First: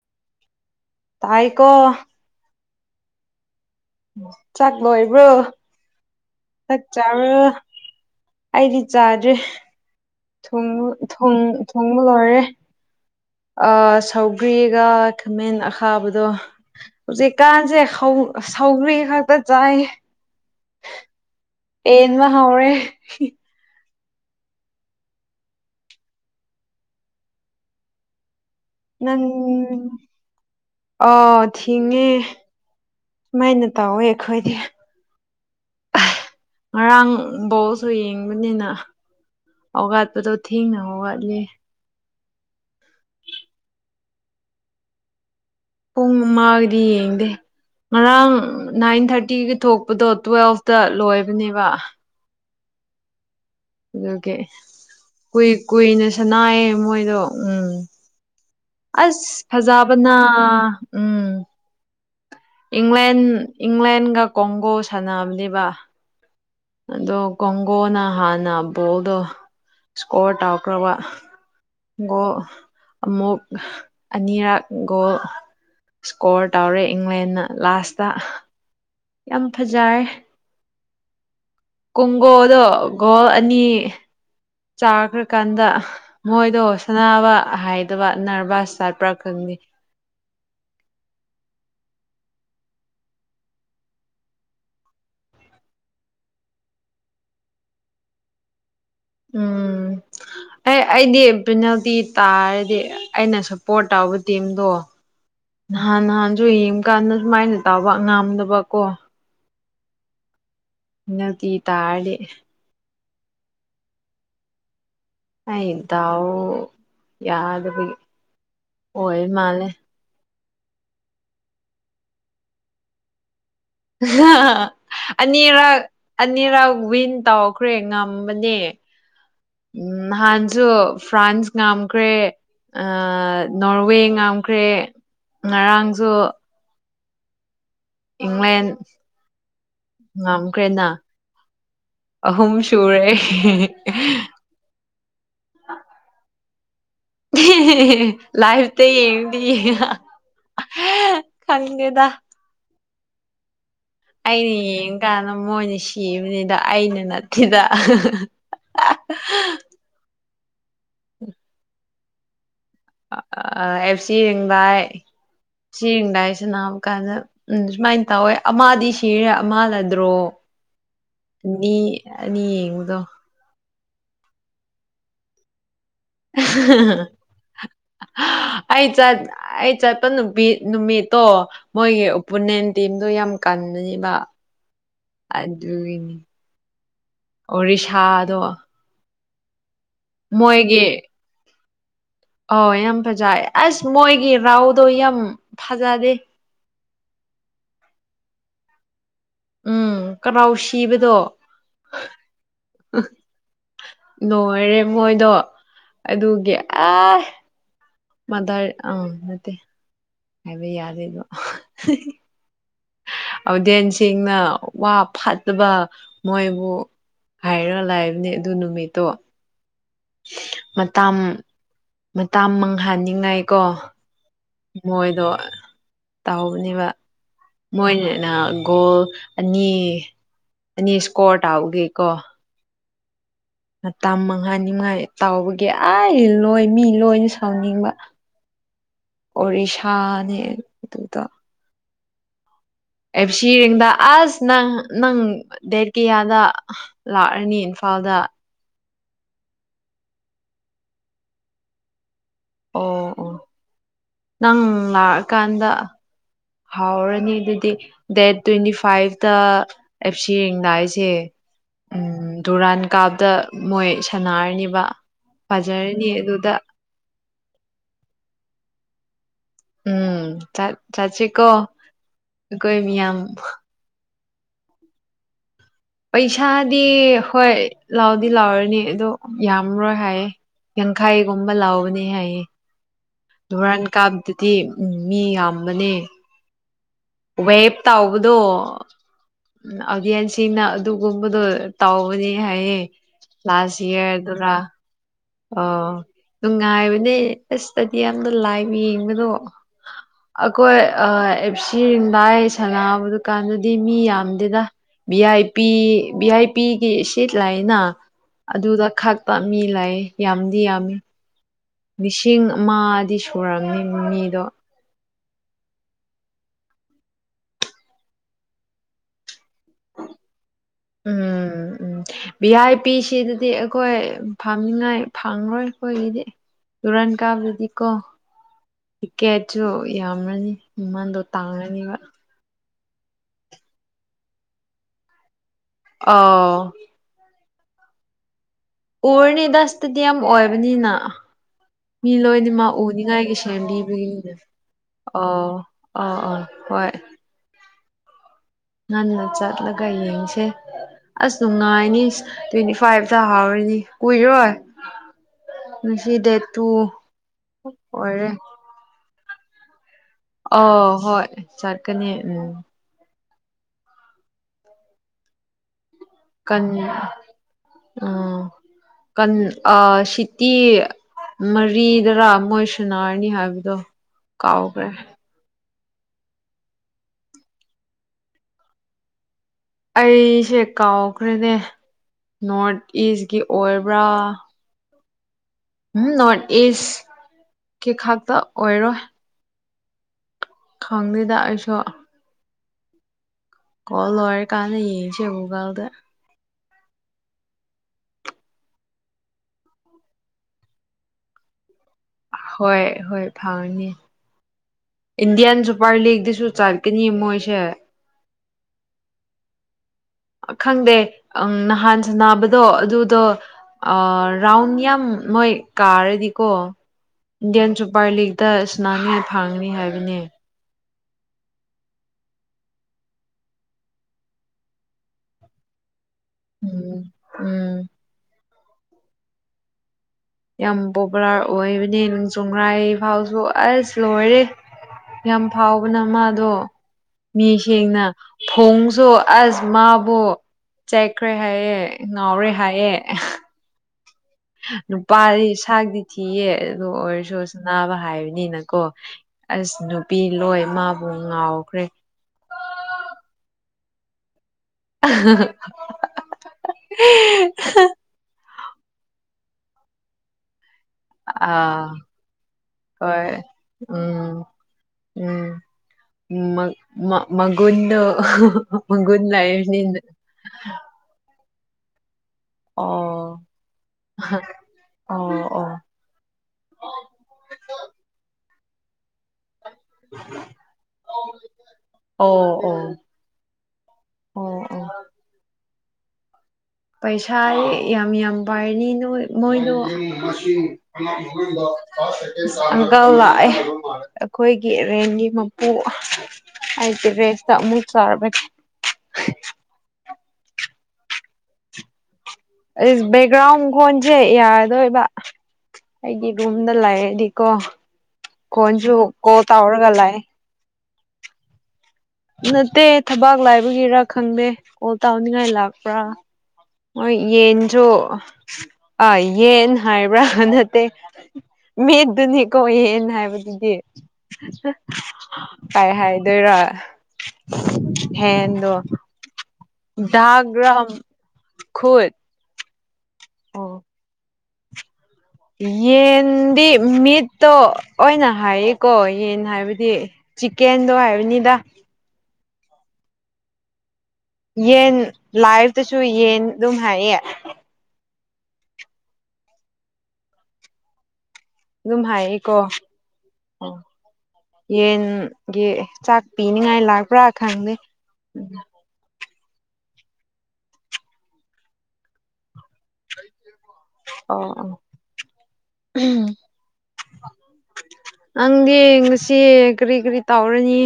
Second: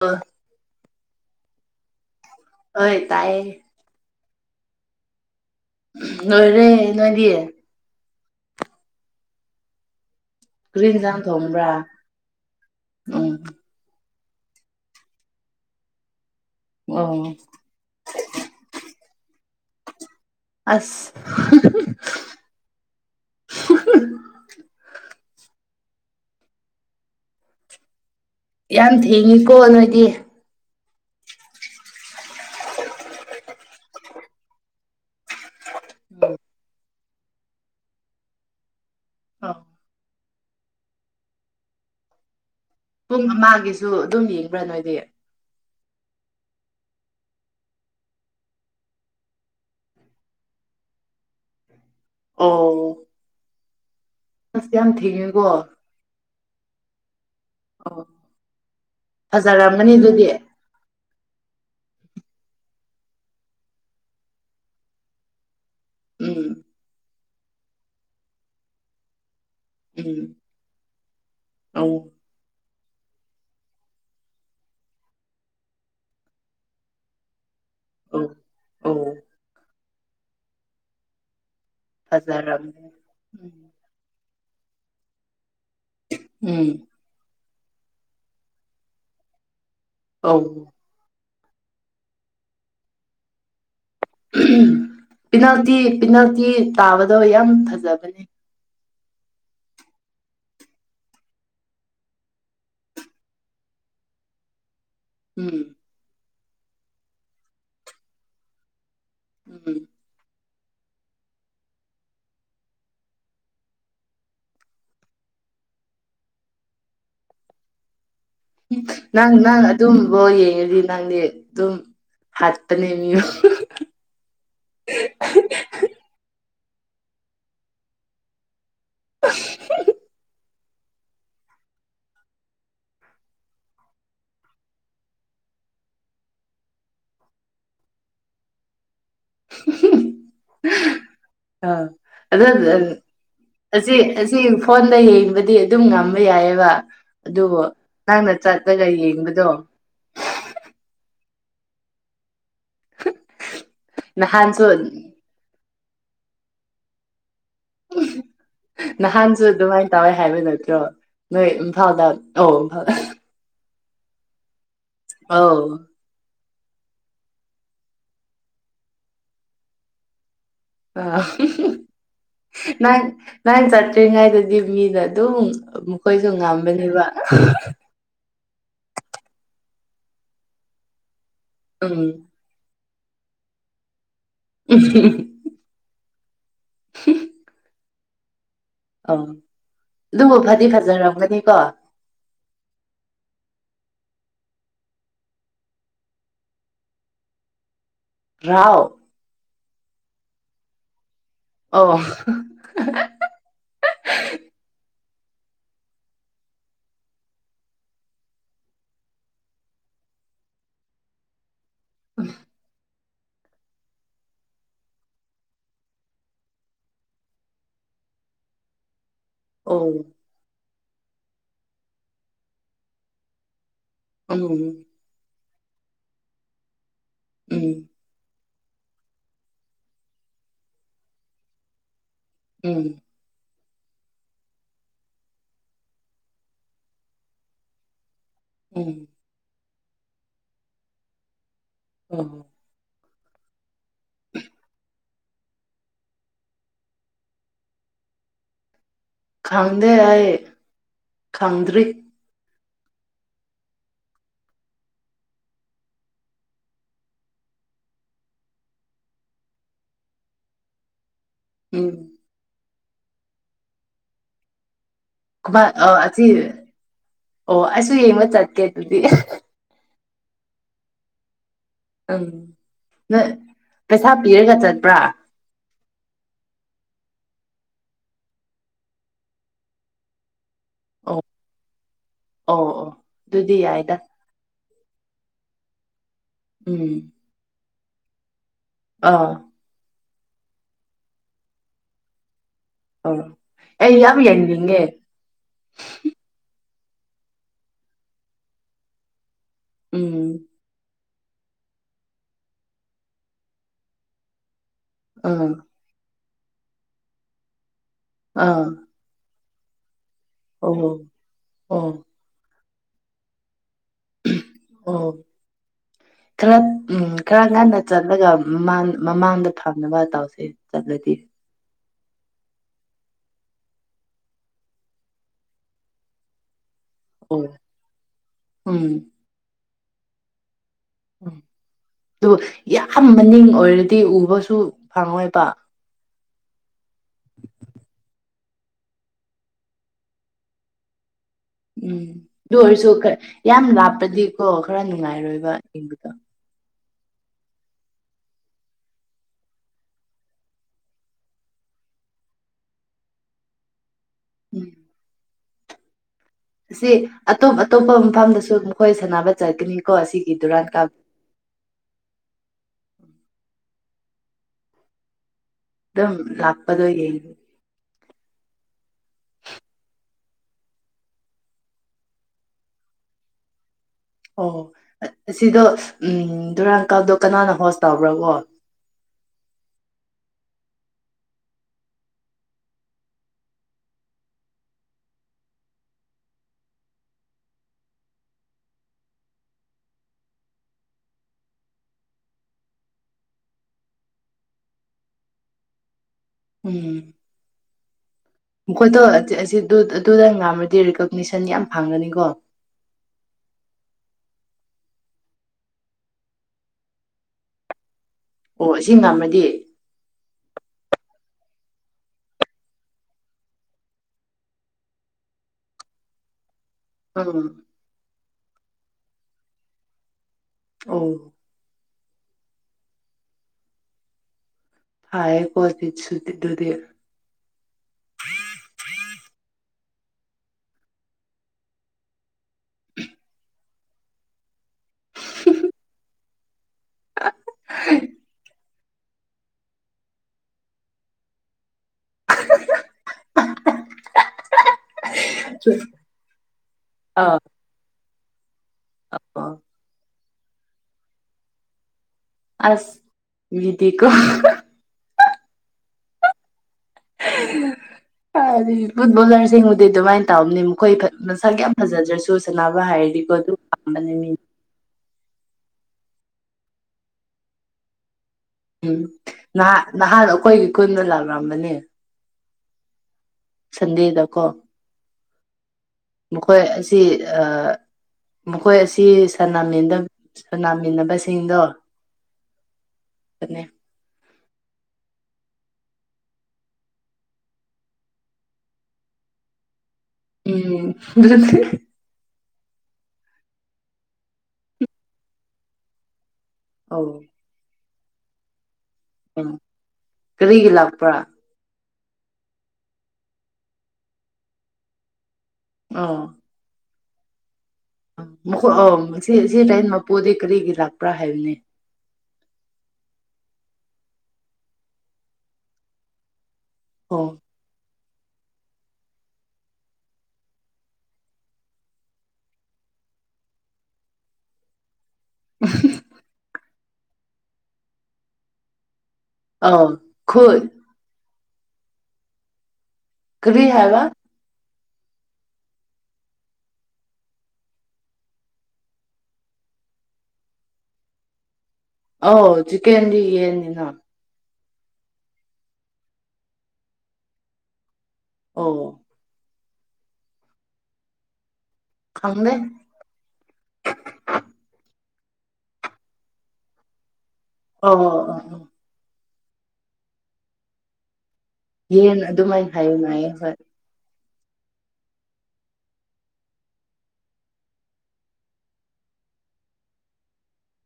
ꯑ ꯇꯥꯏ ꯀꯣ ꯍꯣꯏ ꯇꯥꯏꯌꯦ ꯆꯥꯛ ꯂꯣꯏꯕ꯭ꯔꯣ ꯂꯣꯏꯔꯦ ꯆꯥꯛ ꯅꯣꯏꯗꯤ ꯆꯥꯕ꯭ꯔꯣ ꯑꯩꯗꯤ ꯆꯥꯗ꯭ꯔꯦ ꯀꯔꯤ ꯏꯟꯁꯥꯡ ꯊꯣꯡꯕ꯭ꯔꯥ ꯊꯣꯡꯕ ꯂꯣꯏꯔꯦ ꯎꯝ ꯑ ꯁꯧꯒ꯭ꯔꯤꯒ ꯈꯥꯃꯦꯟ ꯑꯈꯥꯕꯗꯣ ꯑꯣ ꯍꯧꯖꯤꯛꯀꯥꯟꯁꯦ ꯁꯧꯒ꯭ꯔꯤ ꯈꯛꯇ ꯆꯥꯏ ꯑꯁ ꯑꯦꯟꯃ ꯍꯧꯔꯦ [unintelligible] ꯌꯥꯝ ꯊꯦꯡꯉꯤꯀꯣ ꯅꯣꯏꯗꯤ ꯑ ꯊꯤꯉꯦ ꯁꯨꯃꯥꯏꯅ ꯇꯧꯋꯦ ꯑꯩꯈꯣꯏꯗꯤ ꯎ ꯉꯔꯥꯡꯕꯥꯎꯁꯨ ꯌꯦꯡꯕꯅꯤꯅ ꯑꯣ ꯑꯒꯠꯄꯗꯣ ꯊꯦꯡꯅꯕ ꯋꯥꯠꯂꯤꯦ ꯄꯨꯡ ꯑꯃꯒꯤꯒꯤꯁꯨ ꯑꯗꯨꯝ ꯌꯦꯡꯕ꯭ꯔꯥ ꯅꯣꯏꯗꯤ ꯄꯨꯡ ꯑꯃꯒꯗꯤ ꯌꯦꯡꯗꯦ ꯉꯔꯥꯡ ꯅꯥꯏꯟ ꯊꯥꯔꯇꯤꯒꯤ ꯊꯣꯛꯄꯗꯣ ꯇꯨꯋꯦꯜꯐꯇ ꯂꯣꯏꯕꯅꯦꯕ ꯑꯣ ꯑꯗꯨꯒꯤ ꯑꯁ ꯌꯥꯝ ꯊꯦꯡꯉꯦꯀꯣ ꯀꯨꯏ ꯀꯨꯏꯅꯁꯨꯅꯥꯏꯌꯦ ꯃꯣꯏꯗꯣ ꯎꯝ ꯑꯣ ꯑꯁ ꯐꯖꯔꯝꯒꯅꯤ ꯐꯖꯕꯅ ꯑꯗꯨꯗꯤ ꯎꯝ ꯏꯪꯂꯦꯟ ꯏꯪꯂꯦꯟꯒ ꯀꯣꯡꯒꯣ ꯁꯥꯟꯅꯝꯂꯤꯕ ꯎꯝ ꯑꯗꯣ ꯀꯒꯣꯅ ꯍꯥꯥꯟꯅꯕꯣꯗꯣ ꯎꯝ ꯑꯧ ꯁꯀꯣꯠꯥꯎꯈ꯭ꯔꯕꯒꯣ ꯑꯃꯨꯛ ꯑꯅꯤꯔꯛ ꯒꯣꯜ ꯁꯀꯣꯔ ꯇꯧꯔꯦ ꯏꯪꯂꯦꯟꯅ ꯂꯥꯁꯇ ꯑꯧ ꯑꯧ ꯌꯥꯝ ꯐꯖꯔꯦ ꯀꯣꯡꯒꯣꯗꯣ ꯐꯖꯔꯝꯒꯅꯤ ꯒꯣꯜ ꯎꯝ ꯑꯅꯤ ꯆꯥꯈ꯭ꯔꯀꯥꯟꯗ ꯃꯣꯏꯗꯣ ꯎꯝ. ꯁꯅꯕ ꯍꯥꯏꯗꯕ ꯅꯔꯚꯁ ꯆꯠꯄ꯭ꯔꯥ ꯈꯪꯅꯤ ꯑ ꯄꯤꯅꯥꯜꯇꯤ ꯄꯤꯅꯥꯜꯇꯤ ꯇꯥꯕꯗꯣ ꯌꯥꯝ ꯐꯖꯕꯅꯦ ꯎꯝ ꯑꯦ ꯑꯩꯗꯤ ꯄꯦꯅꯥꯜꯇꯤ ꯇꯥꯔꯗꯤ ꯑꯩꯅ ꯁꯞꯄꯣꯔꯠ ꯇꯧꯕ ꯇꯤꯝꯗꯣ ꯎꯝ ꯅꯍꯥꯟ ꯅꯍꯥꯟꯁꯨ ꯌꯦꯡ ꯀꯥꯟꯗ ꯁꯨꯃꯥꯏꯅ ꯇꯥꯕ ꯉꯥꯝꯗꯕꯀꯣ ꯎꯝ ꯏ ꯇꯤ ꯇꯥꯔꯦ ꯑ ꯏꯗꯎ ꯌꯥꯗꯕꯨ ꯅꯪ ꯅꯪ ꯑꯗꯨꯝ ꯍꯦ ꯗꯤ ꯅꯪꯗꯤ ꯑꯗꯨꯝ ꯍꯥꯠꯇꯅꯦ ꯃꯤꯌꯨ ꯑ ꯑꯅꯤꯔꯛ ꯑꯅꯤꯔꯛ ꯋꯤꯟ ꯇꯧꯈ꯭ꯔꯦ ꯉꯝꯕꯅꯦ ꯎꯝ ꯍꯥꯡ ꯁ ꯐ꯭ꯔꯥꯟꯁ ꯉꯝꯈ꯭ꯔꯦ ꯑ ꯅꯣꯔꯋꯦ ꯉꯝꯈ꯭ꯔꯦ ꯉꯔꯥꯡꯁꯨ ꯏꯪꯂꯦꯟ ꯉꯝꯈ꯭ꯔꯦꯅ ꯑꯥ ꯑꯍꯨꯝ ꯑ ꯁꯨꯔꯦ ꯑꯁꯤ ꯑꯁꯤ ꯐꯣꯟꯗ ꯌꯦꯡꯕꯗꯤ ꯑꯗꯨꯝ ꯉꯝꯕ ꯌꯥꯏꯑꯕ ꯑꯗꯨꯕꯨ ꯅꯪꯅ ꯆꯠꯂꯒ ꯂꯥꯏꯐꯇꯩ ꯌꯦꯗꯤ ꯌꯦꯡꯕꯗꯣ ꯈꯗꯦꯗ ꯑꯩꯅ ꯅꯍꯥꯟꯁꯨ ꯌꯦꯡꯀꯥꯟꯗ ꯃꯣꯏꯅ ꯁꯤꯕꯅꯤꯗ ꯑꯩꯅ ꯈꯤꯗ ꯅꯍꯥꯟꯁꯨ ꯑꯗꯨꯃꯥꯏꯅ ꯇꯧꯋꯦ ꯍꯥꯏꯕ ꯅꯠꯇ꯭ꯔꯣ ꯅꯣꯏ ꯏꯝꯐꯥꯜꯗ ꯑꯣ ꯑ ꯑꯦꯞ ꯁꯤꯔꯤꯦꯡꯕꯥꯏ ꯑꯥꯎ ꯁꯅꯥ ꯀꯥꯟꯗ ꯎꯝ ꯁꯨꯃꯥꯏꯅ ꯇꯧꯋꯦ ꯑꯃꯗꯤ ꯁꯤꯔꯦ ꯑꯃꯂꯗ꯭ꯔꯣ ꯌꯦꯡꯕꯗꯣ ꯑ ꯟ ꯆꯠ ꯇꯔꯤꯉꯥꯏꯗꯗꯤ ꯃꯤꯅ ꯑꯗꯨꯝ ꯃꯈꯣꯏꯁꯨ ꯉꯥꯝꯕꯅꯦꯕ ꯑꯩ ꯑꯩ ꯆꯠꯄ ꯅꯨꯄꯤ ꯅꯨꯃꯤꯠꯇꯣ ꯎꯝ ꯃꯣꯏꯒꯤ ꯑꯣꯄꯣꯅꯦꯟ ꯇꯦꯝꯗꯣ ꯌꯥꯝ ꯀꯟꯅꯅꯦꯕ ꯑꯗꯨꯒꯤꯅꯤ ꯑꯣꯔꯤꯁꯥꯗꯣ ꯑꯣ ꯑꯗꯨꯕꯨ ꯐꯗꯤ ꯐꯖꯔꯝꯒꯅꯤꯀꯣ ꯑ ꯌꯥꯝ ꯐꯖ ꯑꯁ ꯃꯣꯏꯒꯤ ꯔꯥꯎꯗꯣ ꯌꯥꯝ ꯐꯖꯗꯦ ꯔꯥꯎ ꯎꯝ ꯀꯔꯥꯎ ꯁꯤꯕꯗꯣ ꯑꯣ ꯂꯣꯏꯔꯦ ꯃꯣꯏꯗꯣ ꯑꯗꯨꯒꯤ ꯑꯦ ꯃꯗꯥ ꯑꯥ ꯅꯠꯇꯦ ꯍꯥꯏꯕ ꯌꯥꯗꯦꯗꯣ ꯍꯥꯎꯗꯦꯟꯁꯤꯡꯅ ꯋꯥ ꯐꯠꯇꯕ ꯃꯣꯏꯕꯨ ꯍꯥꯏꯔꯒ ꯂꯥꯛꯕꯅꯦ ꯑꯗꯨ ꯅꯨꯃꯤꯠꯇꯣ ꯑꯣ ꯃꯇꯝ ꯃꯇꯥ ꯃꯪꯍꯟꯅꯤꯡꯉꯥꯏꯀꯣ ꯎꯝ ꯃꯣꯏꯗꯣ ꯇꯥꯍꯧꯕꯅꯦꯕ ꯎꯝ ꯃꯣꯏꯅ ꯒꯣꯜ ꯑꯅꯤ ꯑꯅꯤ ꯏꯁꯀꯣꯔ ꯇꯥꯎꯒꯦ ꯀꯣ ꯎꯝ ꯃꯇꯝ ꯃꯉꯥ ꯅꯤꯉꯥꯏ ꯇꯥꯎꯕꯒꯤ ꯑꯩ ꯂꯣꯏ ꯃꯤ ꯂꯣꯏꯅ ꯁꯥꯎꯅꯤꯡꯕ ꯎꯝ ꯔꯤꯁꯥꯅꯤꯗ ꯑ ꯑꯦꯞ ꯁꯤꯔꯤꯦꯡꯗꯥ ꯑꯁ ꯅꯪ ꯅꯪ ꯗꯦꯠ ꯀꯌꯥꯗ ꯂꯥꯛꯑꯅꯤ ꯏꯝꯐꯥꯜꯗ ꯈꯪꯗꯦ ꯍꯥꯏꯌꯦ ꯈꯪꯗ꯭ꯔꯤ ꯑꯣ ꯑꯣ ꯅꯪ ꯂꯥꯛꯑꯀꯥꯟꯗ ꯍꯥꯎꯔꯅꯤ ꯑꯗꯨꯗꯤ ꯗꯦꯠ ꯇ꯭ꯋꯦꯟꯇꯤ ꯐꯥꯏꯚꯇ ꯑꯦꯞꯁꯤ ꯌꯦꯡꯅꯥꯏꯁꯦ ꯎꯝ ꯗꯨꯨꯔꯥꯟ ꯀꯥꯞꯗ ꯃꯣꯏ ꯁꯥꯟꯅꯔꯅꯤꯕ ꯑ ꯐꯖꯔꯅꯤ ꯑꯁꯤ ꯑꯗꯨꯗ ꯑꯣ ꯑꯩꯁꯨ ꯌꯦꯡꯕ ꯆꯠꯀꯦ ꯑꯗꯨꯗꯤ ꯎꯝ ꯆ ꯆꯁꯤ ꯀꯣ ꯎꯝ ꯅꯣꯏ ꯄꯩꯁꯥ ꯄꯤꯔꯒ ꯆꯠꯄ꯭ꯔꯥ ꯄꯩꯁꯥꯗꯤ ꯍꯣꯏ ꯂꯥꯎꯗꯤ ꯂꯥꯎꯔꯅꯤ ꯑꯗꯣ ꯌꯥꯝꯔꯣꯏ ꯍꯥꯏꯌꯦ ꯑꯣ ꯌꯥꯡꯈꯥꯏꯒꯨꯝꯕ ꯂꯥꯎꯕꯅꯦ ꯍꯥꯏꯌꯦ ꯑꯣ ꯑꯣ ꯑꯗꯨꯗꯤ ꯍꯨꯔꯥꯟ ꯌꯥꯏꯗ ꯀꯥꯞꯗꯗꯤ ꯃꯤ ꯌꯥꯝꯕꯅꯦ ꯎꯝ ꯋꯥꯌꯦꯦꯞ ꯇꯥꯎꯕꯗꯣ ꯑꯥ ꯑꯚꯌꯥꯟꯁꯤꯡꯅ ꯑꯗꯨꯒꯨꯝꯕꯗꯣ ꯇꯥꯎꯕꯅꯤ ꯍꯥꯏꯌꯦꯑꯌꯦ ꯑꯧ ꯂꯥꯁ ꯑꯩ ꯌꯥꯝ ꯏꯌꯥꯔꯗꯨꯔ ꯌꯦꯡꯅꯤꯡꯉꯦ ꯑꯣ ꯅꯨꯡꯉꯥꯏꯕꯅꯦ ꯑꯁꯇꯗꯤ ꯌꯥꯝꯅ ꯂꯥꯏꯕ ꯌꯦꯡꯕꯗꯣ ꯎꯝ ꯑꯩꯈꯣꯏ ꯑꯦꯞ ꯁꯤ ꯔꯤꯗꯥꯏ ꯁꯅꯥꯕ ꯗꯨꯀꯥꯟꯗꯨꯗꯤ ꯃꯤ ꯌꯥꯝꯗꯦꯗ ꯚꯤ ꯑꯥꯏ ꯑꯥ ꯄꯤ ꯚꯤ ꯑꯥꯏ ꯄꯤꯒꯤꯁꯤꯠ ꯂꯥꯏꯅ ꯑꯥ ꯑꯗꯨꯗ ꯈꯛ ꯇꯞ ꯃꯤ ꯂꯥꯛꯑꯦ ꯌꯥꯝꯗꯤ ꯑꯣ ꯌꯥꯝꯃꯤ ꯑꯣ ꯂꯤꯁꯤꯡ ꯑꯃꯗꯤꯗꯤ ꯁꯨꯔꯝꯅꯤ ꯎꯝ ꯃꯤꯗꯣ ꯑꯣ ꯈꯔ ꯎꯝ ꯈꯔ ꯉꯟꯅ ꯆꯠꯂꯒ ꯃꯃꯥꯡ ꯃꯃꯥꯡꯗ ꯊꯝꯅꯕ ꯇꯥꯎꯁꯦ ꯆꯠꯂꯗꯤ ꯎꯝ ꯎꯝ ꯚꯤ ꯑꯥꯏ ꯄꯤ ꯁꯤꯗꯗꯤ ꯑꯩꯈꯣꯏ ꯐꯥꯝꯅꯤꯉꯥꯏ ꯐꯪꯔꯣꯏ ꯑꯩꯈꯣꯏꯒꯤꯗꯤ ꯇꯨꯔꯥꯟ ꯑꯣ ꯀꯥꯕꯗꯤꯀꯣ ꯎꯝ ꯇꯤꯛꯀꯦꯠꯁꯨ ꯌꯥꯝꯔꯅꯤ ꯏꯃꯗꯣ ꯎꯝ ꯇꯥꯡꯅꯤꯕ ꯑꯗꯨ ꯌꯥꯝ ꯃꯅꯤꯡ ꯑꯣꯏꯔꯗꯤ ꯎꯕꯁꯨ ꯐꯪꯉꯣꯏꯕ ꯑꯥ ꯎꯔꯅꯤꯗ ꯏꯁꯇꯦꯗꯤꯌꯝ ꯑꯣꯏꯕꯅꯤꯅ ꯃꯤ ꯎꯝ ꯑꯗꯨ ꯂꯣꯏꯅꯃꯛ ꯑꯣꯏꯔꯁꯨ ꯎꯅꯤꯡꯉꯥꯏꯒꯤ ꯌꯥꯝ ꯁꯦꯝꯕꯤꯕꯒꯤꯅꯦ ꯂꯥꯞꯄꯗꯤꯀꯣ ꯈꯔ ꯑ ꯅꯨꯡꯉꯥꯏꯔꯣꯏꯕ ꯌꯦꯡꯕꯗꯣ ꯑꯥ ꯑꯥ ꯍꯣꯏ ꯅꯥꯟ ꯂꯖꯖꯥꯠ ꯂꯒꯥꯏ ꯌꯥꯁ ꯑꯁ ꯅꯨꯡꯉꯥꯏꯅꯤ ꯇ꯭ꯋꯦꯟꯇꯤ ꯐꯥꯏꯚꯇ ꯍꯥꯎꯔꯤꯅꯤ ꯀꯨꯏꯔꯣꯏ ꯎꯝ ꯗꯦꯠ ꯇꯨ ꯑꯁꯤ ꯑꯇꯣꯞ ꯑꯇꯣꯞꯄ ꯑꯣꯏꯔꯦ ꯃꯐꯝꯗꯁꯨ ꯃꯈꯣꯏ ꯁꯥꯟꯅꯕ ꯆꯠꯀꯅꯤ ꯑ ꯍꯣꯏ ꯆꯠꯀꯅꯤ ꯎꯝ ꯑꯗꯨꯝ ꯀꯟ ꯂꯄꯗꯣ ꯎꯝ ꯀꯟ ꯑ ꯁꯤꯇꯤ ꯃꯔꯤꯗꯔꯥ ꯃꯣꯏ ꯁꯅꯥꯔꯅꯤ ꯍꯥꯏꯕꯗꯣ ꯑꯣ ꯀꯥꯎꯈ꯭ꯔꯦ ꯁꯤꯗ ꯎꯝ ꯗꯨꯨꯔꯥꯡꯀꯥꯞꯗꯣ ꯀꯅꯥꯅ ꯍꯣꯁ ꯇꯕ꯭ꯔꯕꯣ ꯑꯩꯁꯦ ꯀꯥꯎꯈ꯭ꯔꯦꯅꯦ ꯅꯣꯔꯠ ꯏꯁꯀꯤ ꯑꯣꯏꯕ꯭ꯔꯥ ꯎꯝ ꯅꯣꯔꯠ ꯏꯁꯀꯤ ꯈꯥꯛꯇ ꯑꯣꯏꯔꯣꯏ ꯈꯪꯗꯦꯗ ꯑꯩꯁꯨ ꯀ ꯋꯥꯔ ꯀꯥꯥꯟ ꯌꯦ ꯆꯒꯗ ꯎꯝ ꯣꯠꯇꯣ ꯑꯗꯨꯗ ꯉꯥꯝꯃꯗꯤ ꯦꯀꯣꯅꯤꯁꯟ ꯌꯥꯝ ꯐꯪꯒꯅꯤꯀꯣ ꯍꯣꯏ ꯍꯣꯏ ꯐꯥꯅꯤ ꯏꯟꯗꯤꯌꯥꯟ ꯁꯨꯄꯔ ꯂꯤꯒꯗꯤꯁꯨ ꯆꯠꯀꯅꯤ ꯃꯣꯏꯁꯦ ꯑꯣ ꯑꯁꯤ ꯉꯃꯗꯤ ꯈꯪꯗꯦ ꯑ ꯅꯍꯥꯟ ꯁ ꯅꯥꯕꯗꯣ ꯑꯗꯨꯗꯣ ꯑ ꯔꯥꯎꯟ ꯌꯥꯝ ꯃꯣꯏ ꯀꯥꯔꯗꯤꯀꯣ ꯎꯝ ꯏꯟꯗꯤꯌꯥꯟ ꯁꯨꯄꯔ ꯂꯤꯒꯇ ꯏꯁꯅꯥꯃꯤ ꯐꯪꯅꯤ ꯍꯥꯏꯕꯅꯤ ꯑ ꯍꯌꯦ ꯀꯣꯁꯤ ꯏ ꯎꯝ ꯎꯝ ꯍꯏ ꯌꯥꯝ ꯄꯣꯄꯨꯂꯔ ꯑꯣꯏꯕꯅꯦ ꯅꯣꯡꯖꯣꯡ꯭ꯔꯥ ꯐꯥꯎꯁꯨ ꯑꯁ ꯂꯣꯏꯔꯦ ꯌꯥꯝ ꯐꯥꯎꯕꯅ ꯃꯥꯗꯣ ꯃꯤ ꯁꯦꯡꯅ ꯐꯣꯡ ꯁꯨ ꯑꯁ ꯃꯥꯕꯨ ꯆꯥꯏꯈ꯭ꯔꯦ ꯍꯥꯏꯌꯦꯦ ꯉꯥꯎꯔꯦ ꯍꯥꯏꯑꯦ ꯅꯨꯄꯥꯗꯤ ꯁꯥꯛꯇꯤ ꯊꯤꯌꯦ ꯑꯗꯨꯗ ꯑꯣꯏꯔꯁꯨ ꯑꯥ ꯁꯅꯥꯕ ꯍꯥꯏꯕꯅꯤ ꯅ ꯀꯣ ꯑꯁ ꯅꯨꯄꯤ ꯂꯣꯏ ꯃꯥꯕꯨ ꯉꯥꯎꯈ꯭ꯔꯦ ꯑꯁ ꯗꯤ ꯀꯣ ꯎ ꯍꯥꯏꯗꯤ ꯐꯨꯠꯕꯣꯂꯔꯁꯤꯡꯕꯨꯗꯤ ꯑꯗꯨꯃꯥꯏꯅ ꯇꯧꯝꯅꯦ ꯑꯃꯨꯛ ꯑꯩꯈꯣꯏ ꯃꯁꯥꯒꯤ ꯌꯥꯝ ꯑꯥ ꯐꯖꯗ꯭ꯔꯁꯨ ꯁꯅꯥꯅꯕ ꯍꯥꯏꯔꯗꯤꯀꯣ ꯍꯣꯏ ꯑꯗꯨ ꯄꯥꯝꯕꯅꯦ ꯃꯤꯅꯦ ꯎꯝ ꯎꯝ ꯃ ꯃ ꯃꯒꯨꯟꯅ ꯎꯝ ꯒꯨꯟ ꯂꯏꯅꯤ ꯅꯍꯥꯟ ꯅꯍꯥꯟ ꯑꯩꯈꯣꯏꯒꯤ ꯈꯨꯟꯗ ꯂꯥꯛꯂꯝꯕꯅꯦ ꯑꯣ ꯁꯟꯗꯦꯗꯀꯣ ꯑꯣ ꯑꯣ ꯃꯈꯣꯏ ꯑꯁꯤ ꯃꯈꯣꯏ ꯑꯁꯤ ꯁꯥꯟꯅꯃꯤꯟꯅꯕꯁꯤꯡꯗꯣ ꯑꯣ ꯑꯣ ꯑꯣ ꯑꯣ ꯄꯩꯁꯥ ꯌꯥꯝ ꯌꯥꯝ ꯄꯥꯏꯔꯅꯤ ꯅꯣꯏ ꯃꯣꯏꯗꯣ ꯎꯝ ꯐ [inaudible] ꯑꯁ ꯑꯪꯀꯜ ꯂꯥꯛꯑꯦ ꯑꯩꯈꯣꯏꯒꯤ ꯔꯦꯟꯒꯤ ꯃꯄꯨ ꯑꯩꯒꯤ ꯑꯧ ꯔꯦꯟꯇ ꯃꯨꯛ ꯆꯠꯔꯒꯦ ꯎꯝ ꯀꯔꯤꯒꯤ ꯂꯥꯛꯄ꯭ꯔꯥ ꯕꯦꯛꯒ꯭ꯔꯥꯎꯟ ꯈꯣꯟꯁꯦ ꯌꯥꯔꯗꯣꯏꯕ ꯑꯣ ꯑꯩꯒꯤ ꯔꯨꯝꯗ ꯂꯥꯛꯌ ꯗꯤꯀꯣ ꯃꯈꯣꯏ ꯑ ꯁꯤ ꯁꯤ ꯔꯦꯟ ꯂꯥꯛꯑꯦ ꯃꯄꯨꯗꯤ ꯀꯔꯤꯒꯤ ꯂꯥꯛꯄ꯭ꯔꯥ ꯍꯥꯏꯕꯅꯤ ꯅꯠꯇꯦ ꯊꯕꯥꯛ ꯂꯥꯏꯕꯒꯤꯔꯥ ꯈꯪꯗꯦ ꯐꯣꯜ ꯇꯥꯎꯅꯤꯡꯉꯥꯏ ꯂꯥꯛꯄ꯭ꯔꯥ ꯍꯣꯏ ꯑꯣ ꯌꯦꯟꯁꯨ ꯑꯥ ꯌꯦꯟ ꯍꯥꯏꯕ꯭ꯔꯥ ꯅꯠꯇꯦ ꯃꯦꯗꯨꯅꯤꯀꯣ ꯌꯦꯟ ꯍꯥꯏꯕꯁꯤ ꯀꯩ ꯍꯥꯏꯗꯣꯏꯔ ꯍꯦꯟꯗꯣ ꯑꯧ ꯈꯨ ꯒ꯭ꯔꯥ ꯈꯠ [inaudible] ꯀꯔꯤ ꯍꯥꯏꯕ ꯌꯦꯟꯗꯤ ꯃꯤꯠꯇꯣ ꯑꯣꯏꯅ ꯍꯥꯏꯔꯤꯀꯣ ꯌꯦꯟ ꯍꯥꯏꯕꯗꯤ ꯆꯤꯀꯦꯟꯗꯣ ꯍꯥꯏꯕꯅꯤꯗ ꯑ ꯆꯤꯀꯦꯟꯗꯤ ꯌꯦꯅꯤꯅ ꯌꯦꯟ ꯂꯥꯏꯐꯇꯁꯨ ꯌꯦꯟ ꯑꯗꯨꯝ ꯍꯥꯏ ꯌꯦ ꯑꯥꯎ ꯑꯗꯨꯝ ꯈꯪꯗꯦ ꯍꯥꯏꯌꯦꯀꯣ ꯌꯦꯟ ꯒꯤ ꯆꯥꯛ ꯄꯤꯅꯤꯉꯥꯏ ꯂꯥꯛꯄ꯭ꯔꯥ ꯈꯪꯗꯦ ꯑꯧ ꯑꯧ ꯑꯧ ꯑꯧ ꯌꯦꯟꯅ ꯑꯗꯨꯃꯥꯏꯅ ꯍꯥꯏꯌꯨ ꯉꯥꯏꯌꯦ ꯍꯣꯏ ꯑꯣ ꯑꯣ ꯎꯝ ꯅꯪꯗꯤ ꯉꯁꯤ ꯀꯔꯤ ꯀꯔꯤ ꯇꯥꯎꯔꯅꯤ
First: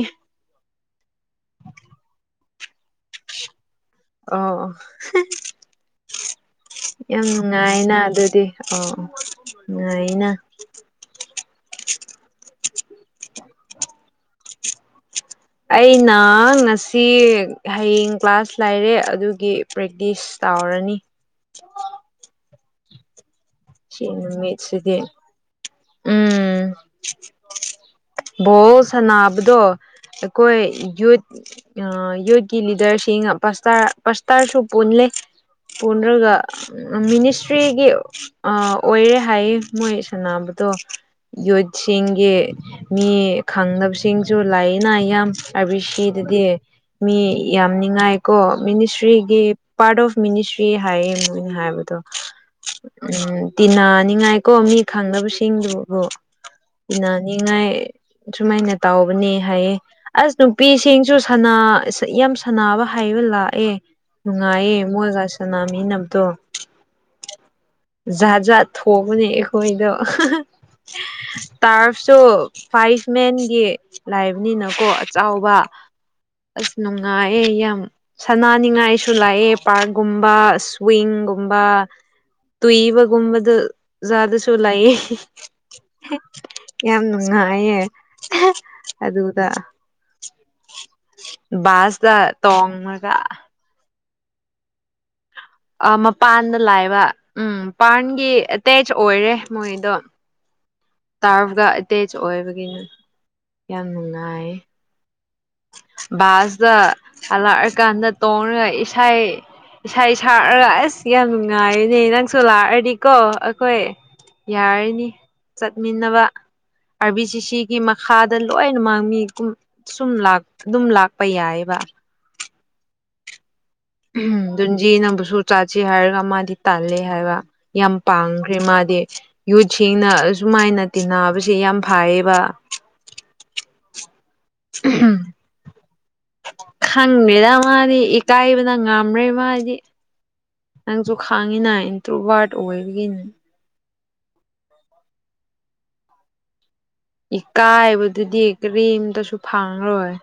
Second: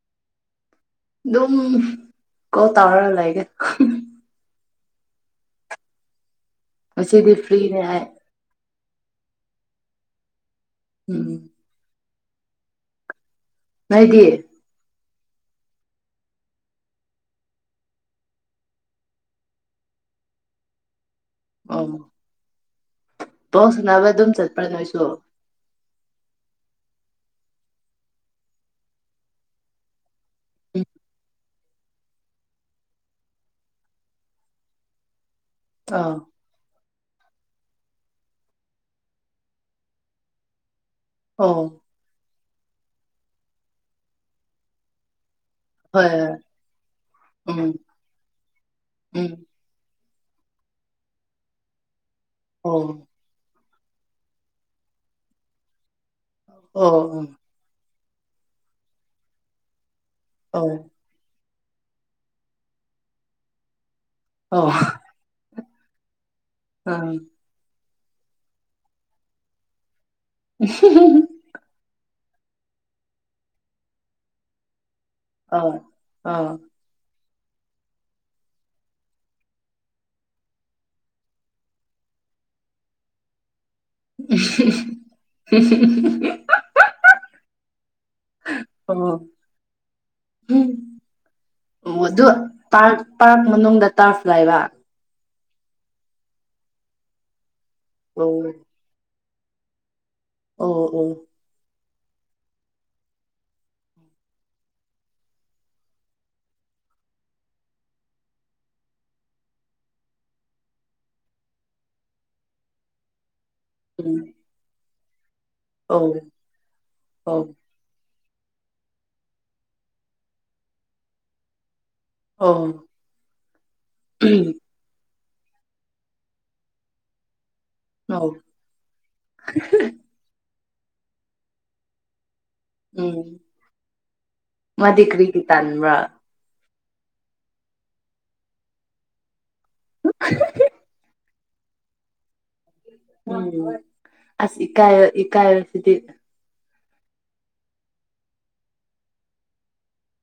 ꯑꯗꯨꯝ ꯀꯣꯜ ꯇꯧꯔ ꯂꯩꯒꯦ ꯑꯣ ꯌꯥꯝ ꯉꯁꯤꯗꯤ ꯐ꯭ꯔꯤꯅꯦ ꯅꯨꯡꯉꯥꯏꯅ ꯑꯩ ꯑꯗꯨꯗꯤ ꯑꯣ ꯅꯨꯡꯉꯥꯏꯅ ꯎꯝ [unintelligible] ꯅꯣꯏꯗꯤ ꯑꯩꯅ ꯉꯁꯤ ꯍꯌꯦꯡ ꯀ꯭ꯂꯥꯁ ꯂꯩꯔꯦ ꯑꯗꯨꯒꯤ ꯄ꯭ꯔꯦꯛꯇꯤꯁ ꯆꯥꯎꯔꯅꯤ ꯑꯣ ꯕꯣꯜ ꯁꯥꯟꯅꯕ ꯑꯗꯨꯝ ꯁꯤꯅꯨꯃꯤꯝ ꯆꯠꯄ꯭ꯔꯥ ꯁꯤꯗꯤ ꯅꯣꯏꯁꯨ ꯎꯝ ꯕꯣꯜ ꯁꯅꯥꯕꯗꯣ ꯑꯩꯈꯣꯏ ꯎꯝ ꯌꯨꯠ ꯑ ꯌꯨꯠꯀꯤ ꯂꯤꯗꯔꯁꯤꯡ ꯄꯁꯇꯥꯔ ꯄꯁꯇꯥꯔꯁꯨ ꯄꯨꯜꯂꯦ ꯑꯥ ꯎꯅꯒ [inaudible] ꯃꯤꯅꯤꯁꯇ꯭ꯔꯤꯒꯤ ꯑꯣꯏꯔꯦ ꯍꯥꯏꯌꯦ ꯃꯣꯏ ꯁꯥꯟꯅꯕꯗꯣ ꯑꯣ ꯌꯨꯠꯁꯤꯡꯒꯤ ꯃꯤ ꯈꯪꯅꯕꯁꯤꯡꯁꯨ ꯂꯥꯏꯅꯥ ꯌꯥꯝ ꯑꯥꯔꯕꯤ ꯍꯣꯏ ꯍꯣꯏ ꯁꯤꯗꯗꯤ ꯃꯤ ꯌꯥꯝ ꯎꯝ ꯉꯥꯏꯀꯣ ꯎꯝ ꯃꯤꯅꯤꯁꯇ꯭ꯔꯤꯒꯤ ꯄꯥꯔꯠ ꯑꯣꯐ ꯃꯤꯅꯤꯁꯇ꯭ꯔꯤ ꯍꯥꯏꯌꯦꯅ ꯍꯥꯏꯕꯗꯣ ꯍ [unintelligible] ꯎꯝ ꯇꯤꯟꯅꯅꯤꯡꯉꯥꯏꯀꯣ ꯃꯤ ꯈꯪꯗꯕꯁꯤꯡꯗꯨꯕꯨ ꯑꯣ ꯇꯤꯟꯅꯅꯤꯡꯉꯥꯏ ꯁꯨꯃꯥꯏꯅ ꯇꯥꯎꯕꯅꯦ ꯍꯥꯏꯌꯦ ꯑꯁ ꯑꯣ ꯅꯨꯄꯤꯁꯤꯡꯁꯨ ꯌꯥꯝ ꯁꯅꯕ ꯍꯥꯏꯕ ꯂꯥꯛꯑꯦ ꯑꯣ ꯅꯨꯡꯉꯥꯏꯌꯦ ꯃꯣꯏꯒ ꯁꯥꯟꯅ ꯃꯤ ꯅꯝꯗꯣ [inaudible] ꯑ [unintelligible] [inaudible] ꯖꯥꯠ ꯖꯥꯠ ꯊꯣꯡꯕꯅꯦ ꯑꯩꯈꯣꯏꯗꯣ ꯇꯔ ꯇꯣ ꯐꯥꯏꯚ ꯃꯦꯟꯒꯤ ꯂꯥꯏꯕꯅꯤꯅꯀꯣ ꯆꯥꯎꯕ ꯑꯥ ꯑꯥ ꯑꯁ ꯅꯨꯡꯉꯥꯏ ꯑꯦ ꯌꯥꯝ ꯁꯅꯥꯅꯤꯡꯉꯥꯏꯁꯨ ꯂꯩꯑꯦ ꯄꯥꯔꯛꯀꯨꯝꯕ ꯁ꯭ꯋꯤꯡꯒꯨꯝꯕ [inaudible] ꯇꯨꯏꯕꯒꯨꯝꯕꯗ ꯖꯥꯗꯨꯁꯨ ꯂꯩꯥꯏꯌꯦ ꯌꯥꯝ ꯅꯨꯡꯉꯥꯏꯌꯦ ꯑꯗꯨꯗ ꯎꯝ ꯑꯣ ꯕꯥꯁꯇ ꯑꯗꯨ ꯄꯥꯔꯛ ꯇꯣꯡꯉꯒ ꯄꯥꯔꯛ ꯃꯅꯨꯡꯗ ꯇꯥꯁꯀ ꯂꯩꯕꯥ ꯑꯥ ꯃꯄꯥꯟꯗ ꯂꯩꯕ ꯎꯝ ꯄꯥꯟꯒꯤ ꯑꯣ ꯑꯦꯇꯦꯆ ꯑꯣꯏꯔꯦ ꯃꯣꯏꯗꯣ ꯑꯣ ꯇꯥꯔꯕꯐꯥ ꯑꯦꯇꯦꯆ ꯑꯣꯏꯕꯒꯤꯅ ꯌꯥꯝ ꯅꯨꯡꯉꯥꯏ ꯕꯥꯁꯇ ꯍꯜꯂꯛꯑꯀꯥꯟꯗ ꯇꯣꯡꯔꯒ ꯏꯁꯩ ꯏꯁꯩ ꯁꯥꯔꯛꯑꯒ ꯑꯁ ꯌꯥꯝ ꯅꯨꯡꯉꯥꯏꯅꯦ ꯅꯪꯁꯨ ꯂꯥꯛꯑꯔꯗꯤꯀꯣ ꯑꯩꯈꯣꯏ ꯑꯣ ꯌꯥꯔꯤꯅꯤ ꯆꯠꯃꯤꯟꯅꯕ ꯑꯣ ꯑꯥꯔ ꯕꯤ ꯁꯤ ꯁꯤꯒꯤ ꯃꯈꯥ ꯈꯥꯗ ꯂꯣꯏꯅ ꯃꯥꯡꯃꯤ ꯀꯨꯝ ꯁꯨꯝ ꯑꯗꯨꯝ ꯂꯥꯛꯄ ꯌꯥꯏꯑꯕ ꯑꯣ ꯗꯨꯟꯖꯤ ꯅꯪꯕꯨꯁꯨ ꯆꯥꯖꯤ ꯍꯥꯏꯔꯒ ꯃꯥꯗꯤ ꯇꯥꯜꯂꯦ ꯍꯥꯏꯕ ꯌꯥꯝ ꯑꯣ ꯄꯥꯝꯈ꯭ꯔꯦ ꯃꯥꯗꯤ ꯌꯨꯠꯁꯤꯅ ꯑꯁꯨꯃꯥꯏꯅ ꯇꯤꯟꯅꯕꯁꯦ ꯌꯥꯝ ꯐꯩꯌꯦꯕ ꯎꯝ ꯃꯗꯤ ꯀꯔꯤꯒꯤ ꯇꯥꯟꯕ꯭ꯔ ꯈꯪꯗꯦꯗ ꯃꯥꯗꯤ ꯏꯀꯥꯏꯕꯅ ꯉꯝꯔꯦ ꯃꯥꯗꯤ ꯅꯪꯁꯨ ꯈꯥꯡꯉꯤꯅ ꯏꯟꯇ꯭ꯔꯨ ꯕꯔꯗ ꯑꯣꯏꯕꯒꯤꯅꯤ ꯎꯝ ꯑꯁ ꯏꯀꯥꯏ ꯏꯀꯥꯏ ꯁꯤꯗꯤ ꯏꯀꯥꯏꯕꯗꯨꯗꯤ ꯀꯔꯤꯝꯇꯁꯨ ꯐꯪꯔꯣꯏ